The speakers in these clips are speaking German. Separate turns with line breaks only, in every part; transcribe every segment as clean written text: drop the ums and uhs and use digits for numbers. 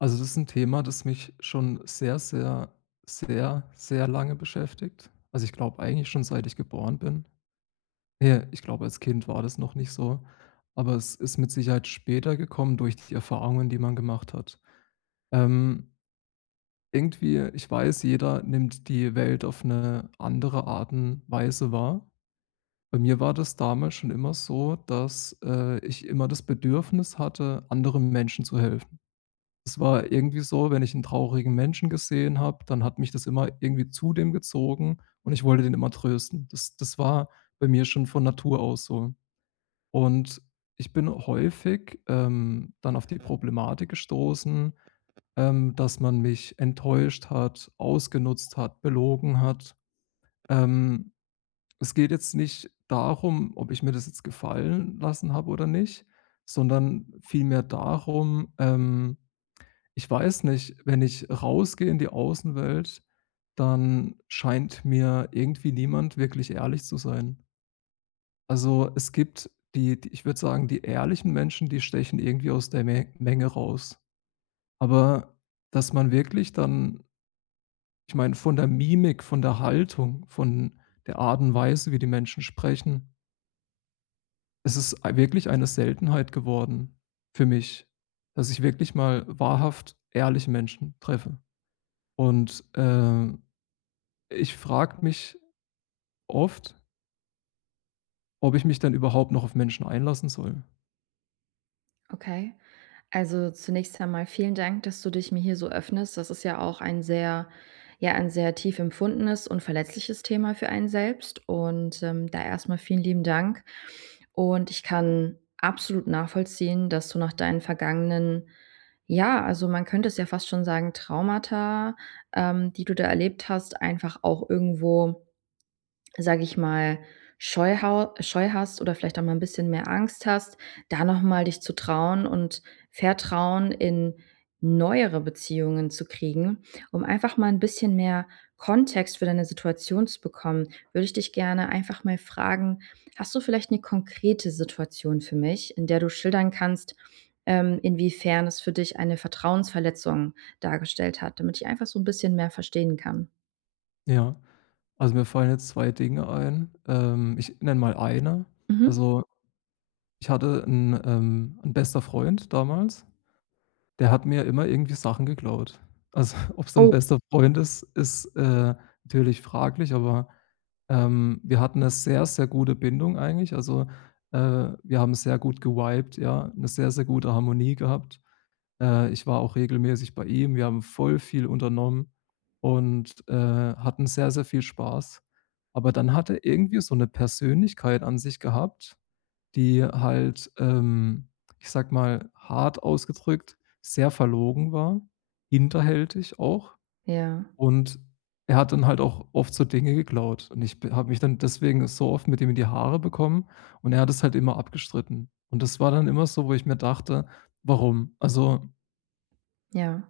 Also, das ist ein Thema, das mich schon sehr, sehr, sehr, sehr lange beschäftigt. Also, ich glaube eigentlich schon seit ich geboren bin. Ne, ich glaube, als Kind war das noch nicht so, aber es ist mit Sicherheit später gekommen durch die Erfahrungen, die man gemacht hat. Ähm, irgendwie ich weiß, jeder nimmt die Welt auf eine andere Art und Weise wahr. Bei mir war das damals schon immer so, dass, ich immer das Bedürfnis hatte, anderen Menschen zu helfen. Es war irgendwie so, wenn ich 'n traurigen Menschen gesehen habe, dann hat mich das immer irgendwie zu dem gezogen und ich wollte den immer trösten. Das war bei mir schon von Natur aus so. Und ich bin häufig, dann auf die Problematik gestoßen, dass man mich enttäuscht hat, ausgenutzt hat, belogen hat. Ähm, Es geht jetzt nicht darum, ob ich mir das jetzt gefallen lassen habe oder nicht, sondern vielmehr darum, ich weiß nicht, wenn ich rausgehe in die Außenwelt, dann scheint mir irgendwie niemand wirklich ehrlich zu sein. Also, es gibt die, ich würde sagen, die ehrlichen Menschen, die stechen irgendwie aus der Me Menge raus. Aber dass man wirklich dann, ich meine, von der Mimik, von der Haltung, von der Art und Weise, wie die Menschen sprechen, es ist ei wirklich eine Seltenheit geworden für mich, dass ich wirklich mal wahrhaft ehrliche Menschen treffe. Und, ich frage mich oft, ob ich mich dann überhaupt noch auf Menschen einlassen soll.
Okay. Also zunächst einmal vielen Dank, dass du dich mir hier so öffnest. Das ist ja auch ein sehr, ja, ein sehr tief empfundenes und verletzliches Thema für einen selbst. Und da erstmal vielen lieben Dank. Und ich kann absolut nachvollziehen, dass du nach deinen vergangenen, ja, also man könnte es ja fast schon sagen, Traumata, die du da erlebt hast, einfach auch irgendwo sage ich mal, Scheu hast oder vielleicht auch mal ein bisschen mehr Angst hast, da noch mal dich zu trauen und Vertrauen in neuere Beziehungen zu kriegen. Um einfach mal ein bisschen mehr Kontext für deine Situation zu bekommen, würde ich dich gerne einfach mal fragen: Hast du vielleicht eine konkrete Situation für mich, in der du schildern kannst, inwiefern es für dich eine Vertrauensverletzung dargestellt hat, damit ich einfach so ein bisschen mehr verstehen kann?
Ja, also mir fallen jetzt 2 Dinge ein. Ich nenne mal eine.
Mhm.
Also, ich hatte einen 'n bester Freund damals, der hat mir immer irgendwie Sachen geklaut. Also, ob es dann ein
Oh.
bester Freund ist, ist, natürlich fraglich, aber, wir hatten eine sehr, sehr gute Bindung eigentlich. Also, wir haben sehr gut gewiped, ja, eine sehr, sehr gute Harmonie gehabt. Ich war auch regelmäßig bei ihm. Wir haben voll viel unternommen und, hatten sehr, sehr viel Spaß. Aber dann hat er irgendwie so eine Persönlichkeit an sich gehabt, die halt, ich sag mal, hart ausgedrückt, sehr verlogen war, hinterhältig auch.
Ja,
Und er hat dann halt auch oft so Dinge geklaut. Und ich habe mich dann deswegen so oft mit ihm in die Haare bekommen und er hat es halt immer abgestritten. Und das war dann immer so, wo ich mir dachte: „Warum?" Also
ja.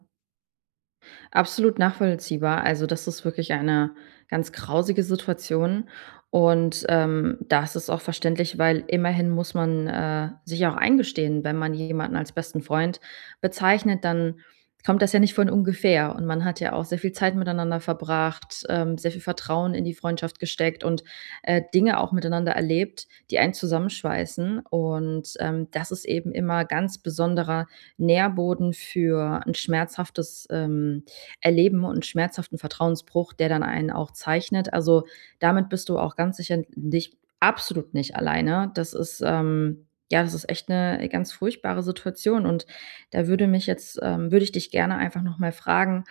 Absolut nachvollziehbar. Also, das ist wirklich eine ganz grausige Situation und, das ist auch verständlich, weil immerhin muss man, sich auch eingestehen, wenn man jemanden als besten Freund bezeichnet, dann kommt das ja nicht von ungefähr und man hat ja auch sehr viel Zeit miteinander verbracht, sehr viel Vertrauen in die Freundschaft gesteckt und, Dinge auch miteinander erlebt, die einen zusammenschweißen und, das ist eben immer ganz besonderer Nährboden für ein schmerzhaftes, Erleben und schmerzhaften Vertrauensbruch, der dann einen auch zeichnet. Also, damit bist du auch ganz sicher nicht, absolut nicht alleine. Das ist, ja, das ist echt eine ganz furchtbare Situation und da würde mich jetzt würde ich dich gerne einfach noch mal fragen,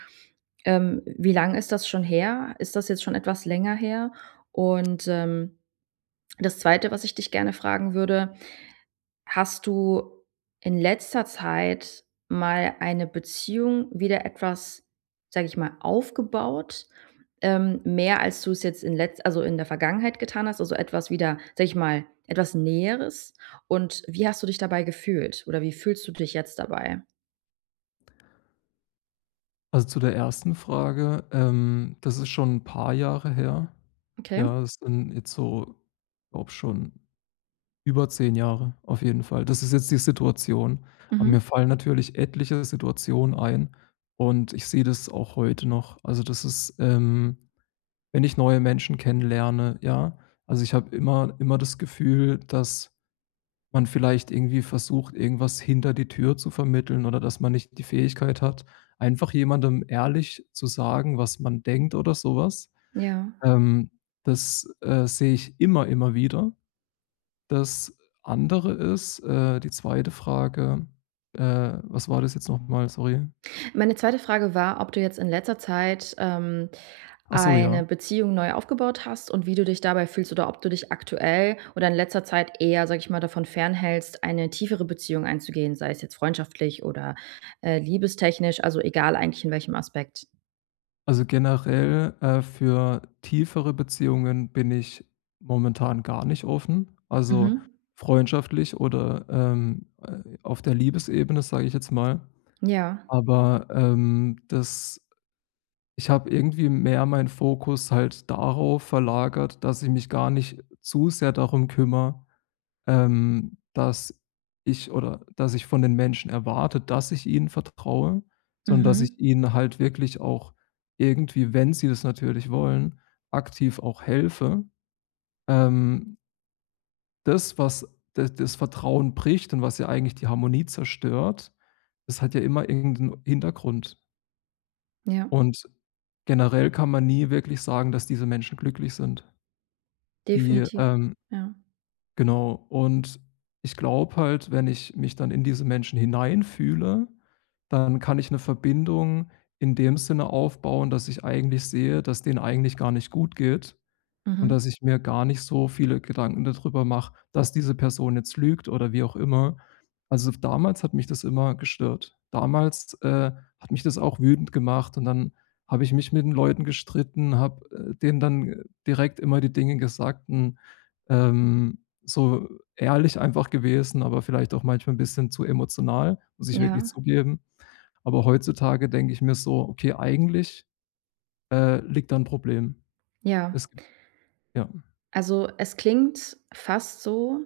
wie lang ist das schon her? Ist das jetzt schon etwas länger her? Und, das Zweite, was ich dich gerne fragen würde: Hast du in letzter Zeit mal eine Beziehung wieder etwas, sage ich mal, aufgebaut, mehr als du es jetzt in letz also, in der Vergangenheit getan hast, also, etwas wieder, sage ich mal, etwas Näheres? Und wie hast du dich dabei gefühlt oder wie fühlst du dich jetzt dabei?
Also, zu der ersten Frage, das ist schon ein paar Jahre her.
Okay.
Ja, das sind jetzt so, glaube schon über 10 Jahre auf jeden Fall. Das ist jetzt die Situation. Aber
Mhm.
mir fallen natürlich etliche Situationen ein und ich sehe das auch heute noch. Also, das ist, wenn ich neue Menschen kennenlerne, ja, also, ich habe immer das Gefühl, dass man vielleicht irgendwie versucht, irgendwas hinter die Tür zu vermitteln oder dass man nicht die Fähigkeit hat, einfach jemandem ehrlich zu sagen, was man denkt oder sowas.
Ja.
Ähm, Das, sehe ich immer, immer wieder. Das andere ist, die zweite Frage, was war das jetzt noch mal? Sorry.
Meine zweite Frage war, ob du jetzt in letzter Zeit,
Ach so, ja.
eine Beziehung neu aufgebaut hast und wie du dich dabei fühlst oder ob du dich aktuell oder in letzter Zeit eher, sage ich mal, davon fernhältst, eine tiefere Beziehung einzugehen, sei es jetzt freundschaftlich oder, liebestechnisch, also egal eigentlich in welchem Aspekt.
Also, generell, für tiefere Beziehungen bin ich momentan gar nicht offen. Also,
Mhm.
freundschaftlich oder, auf der Liebesebene, sage ich jetzt mal.
Ja.
Aber, das ich habe irgendwie mehr meinen Fokus halt darauf verlagert, dass ich mich gar nicht zu sehr darum kümmere, dass ich oder dass ich von den Menschen erwarte, dass ich ihnen vertraue, sondern dass ich
Mhm.
ihnen halt wirklich auch irgendwie, wenn sie das natürlich wollen, aktiv auch helfe. Ähm, Das, was das Vertrauen bricht und was ja eigentlich die Harmonie zerstört, das hat ja immer irgendeinen Hintergrund.
Ja,
Und generell kann man nie wirklich sagen, dass diese Menschen glücklich sind. Die,
definitiv.
ähm
Ja.
Genau. Und ich glaube halt, wenn ich mich dann in diese Menschen hineinfühle, dann kann ich eine Verbindung in dem Sinne aufbauen, dass ich eigentlich sehe, dass denen eigentlich gar nicht gut geht und
Mhm.
dass ich mir gar nicht so viele Gedanken darüber mache, dass diese Person jetzt lügt oder wie auch immer. Also, damals hat mich das immer gestört. Damals, hat mich das auch wütend gemacht und dann habe ich mich mit den Leuten gestritten, habe, denen dann, direkt immer die Dinge gesagt und, so ehrlich einfach gewesen, aber vielleicht auch manchmal ein bisschen zu emotional, muss ich wirklich
Ja.
zugeben. Aber heutzutage denke ich mir so: „Okay, eigentlich, liegt da 'n Problem."
Ja.
Es gibt ja.
Also, es klingt fast so: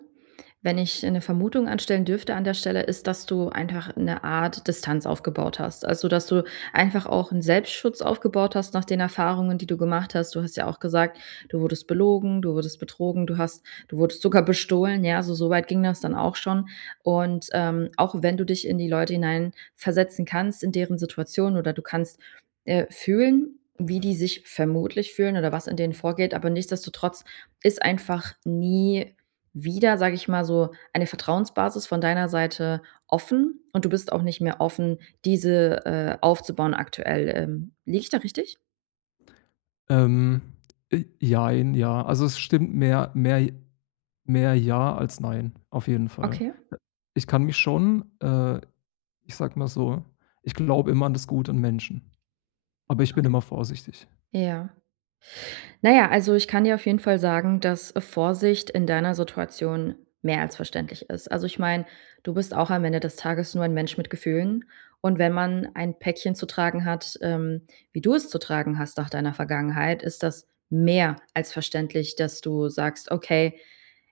Wenn ich eine Vermutung anstellen dürfte an der Stelle, ist, dass du einfach eine Art Distanz aufgebaut hast. Also, dass du einfach auch einen Selbstschutz aufgebaut hast nach den Erfahrungen, die du gemacht hast. Du hast ja auch gesagt, du wurdest belogen, du wurdest betrogen, du wurdest sogar bestohlen, ja, also, so weit ging das dann auch schon. Und, auch wenn du dich in die Leute hineinversetzen kannst, in deren Situation oder du kannst, fühlen, wie die sich vermutlich fühlen oder was in denen vorgeht, aber nichtsdestotrotz ist einfach nie wieder, sage ich mal, so eine Vertrauensbasis von deiner Seite offen und du bist auch nicht mehr offen, diese, aufzubauen aktuell. Liege ich da richtig?
Ähm, Jein, ja. Also, es stimmt mehr ja als nein, auf jeden Fall.
Okay,
Äh, Ich kann mich schon, ich sag mal so, ich glaube immer an das Gute in Menschen, aber ich bin
okay.
immer vorsichtig.
Ja. Na ja, also ich kann dir auf jeden Fall sagen, dass Vorsicht in deiner Situation mehr als verständlich ist. Also, ich meine, du bist auch am Ende des Tages nur ein Mensch mit Gefühlen und wenn man ein Päckchen zu tragen hat, wie du es zu tragen hast nach deiner Vergangenheit, ist das mehr als verständlich, dass du sagst: „Okay,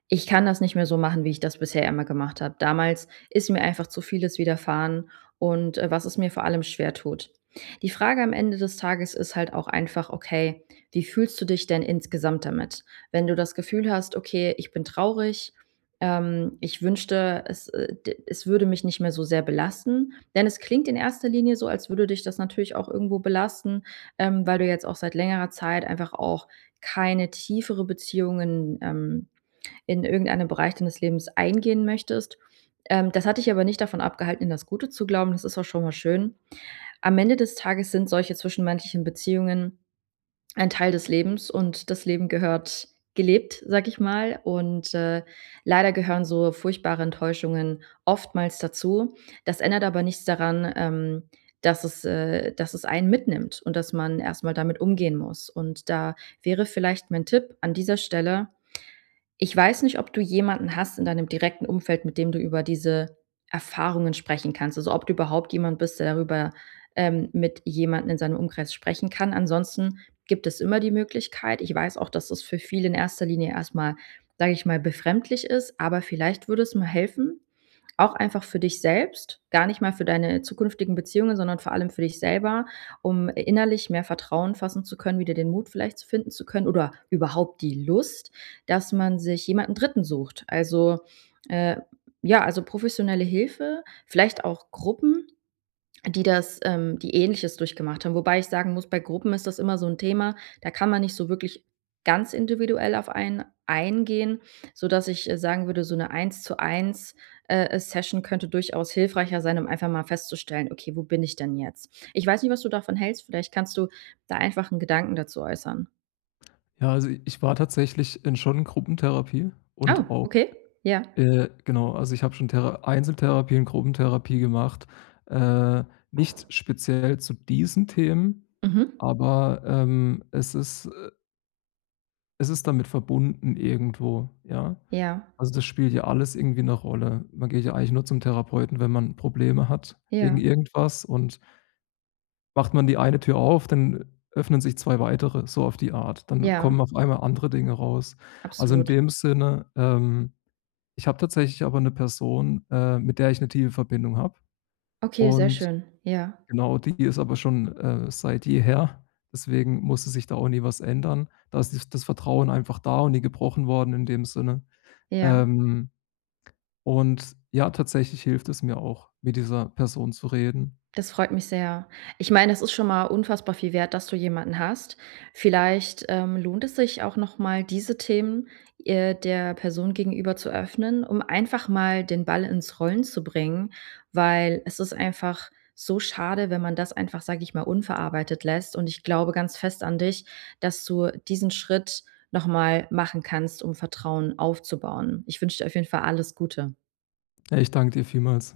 ich kann das nicht mehr so machen, wie ich das bisher immer gemacht habe. Damals ist mir einfach zu vieles widerfahren und, was es mir vor allem schwer tut. Die Frage am Ende des Tages ist halt auch einfach: Okay, wie fühlst du dich denn insgesamt damit?“ Wenn du das Gefühl hast: „Okay, ich bin traurig, ich wünschte, es würde mich nicht mehr so sehr belasten.“ Denn es klingt in erster Linie so, als würde dich das natürlich auch irgendwo belasten, weil du jetzt auch seit längerer Zeit einfach auch keine tiefere Beziehungen, in irgendeinem Bereich deines Lebens eingehen möchtest. Das hat dich aber nicht davon abgehalten, in das Gute zu glauben. Das ist auch schon mal schön. Am Ende des Tages sind solche zwischenmenschlichen Beziehungen ein Teil des Lebens und das Leben gehört gelebt, sag ich mal. Und leider gehören so furchtbare Enttäuschungen oftmals dazu. Das ändert aber nichts daran, dass, dass es einen mitnimmt und dass man erstmal damit umgehen muss. Und da wäre vielleicht mein Tipp an dieser Stelle: Ich weiß nicht, ob du jemanden hast in deinem direkten Umfeld, mit dem du über diese Erfahrungen sprechen kannst. Also, ob du überhaupt jemand bist, der darüber, mit jemandem in seinem Umkreis sprechen kann. Ansonsten gibt es immer die Möglichkeit. Ich weiß auch, dass das für viele in erster Linie erstmal, sage ich mal, befremdlich ist, aber vielleicht würde es mal helfen, auch einfach für dich selbst, gar nicht mal für deine zukünftigen Beziehungen, sondern vor allem für dich selber, um innerlich mehr Vertrauen fassen zu können, wieder den Mut vielleicht zu finden zu können oder überhaupt die Lust, dass man sich jemanden Dritten sucht. Also, äh, ja, also professionelle Hilfe, vielleicht auch Gruppen, die Ähnliches durchgemacht haben. Wobei ich sagen muss, bei Gruppen ist das immer so ein Thema, da kann man nicht so wirklich ganz individuell auf einen eingehen, sodass ich, sagen würde, so 'ne 1:1, Session könnte durchaus hilfreicher sein, um einfach mal festzustellen: „Okay, wo bin ich denn jetzt?“ Ich weiß nicht, was du davon hältst, vielleicht kannst du da einfach einen Gedanken dazu äußern.
Ja, also, ich war tatsächlich in schon Gruppentherapie
Oh,
und auch,
okay. Ja.
genau, also, ich habe schon Thera Einzeltherapie und Gruppentherapie gemacht, äh, nicht speziell zu diesen Themen,
Mhm.
aber, es ist damit verbunden irgendwo, ja?
Ja.
Also, das spielt ja alles irgendwie 'ne Rolle. Man geht ja eigentlich nur zum Therapeuten, wenn man Probleme hat wegen
Ja,
irgendwas, und macht man die eine Tür auf, dann öffnen sich 2 weitere, so auf die Art. Dann
ja,
kommen auf einmal andere Dinge raus. Also, in
absolut.
dem Sinne, ich habe tatsächlich aber 'ne Person, mit der ich 'ne tiefe Verbindung habe,
Okay, sehr
und
schön. Ja,
genau, die ist aber schon, seit jeher, deswegen musste sich da auch nie was ändern. Da ist dies das Vertrauen einfach da und nie gebrochen worden in dem Sinne.
ja.
Ähm, und ja, tatsächlich hilft es mir auch, mit dieser Person zu reden.
Das freut mich sehr. Ich meine, das ist schon mal unfassbar viel wert, dass du jemanden hast. Vielleicht, lohnt es sich auch noch mal, diese Themen, der Person gegenüber zu öffnen, um einfach mal den Ball ins Rollen zu bringen, weil es ist einfach so schade, wenn man das einfach, sage ich mal, unverarbeitet lässt. Und ich glaube ganz fest an dich, dass du diesen Schritt noch mal machen kannst, um Vertrauen aufzubauen. Ich wünsche dir auf jeden Fall alles Gute.
Ey, ich danke dir vielmals.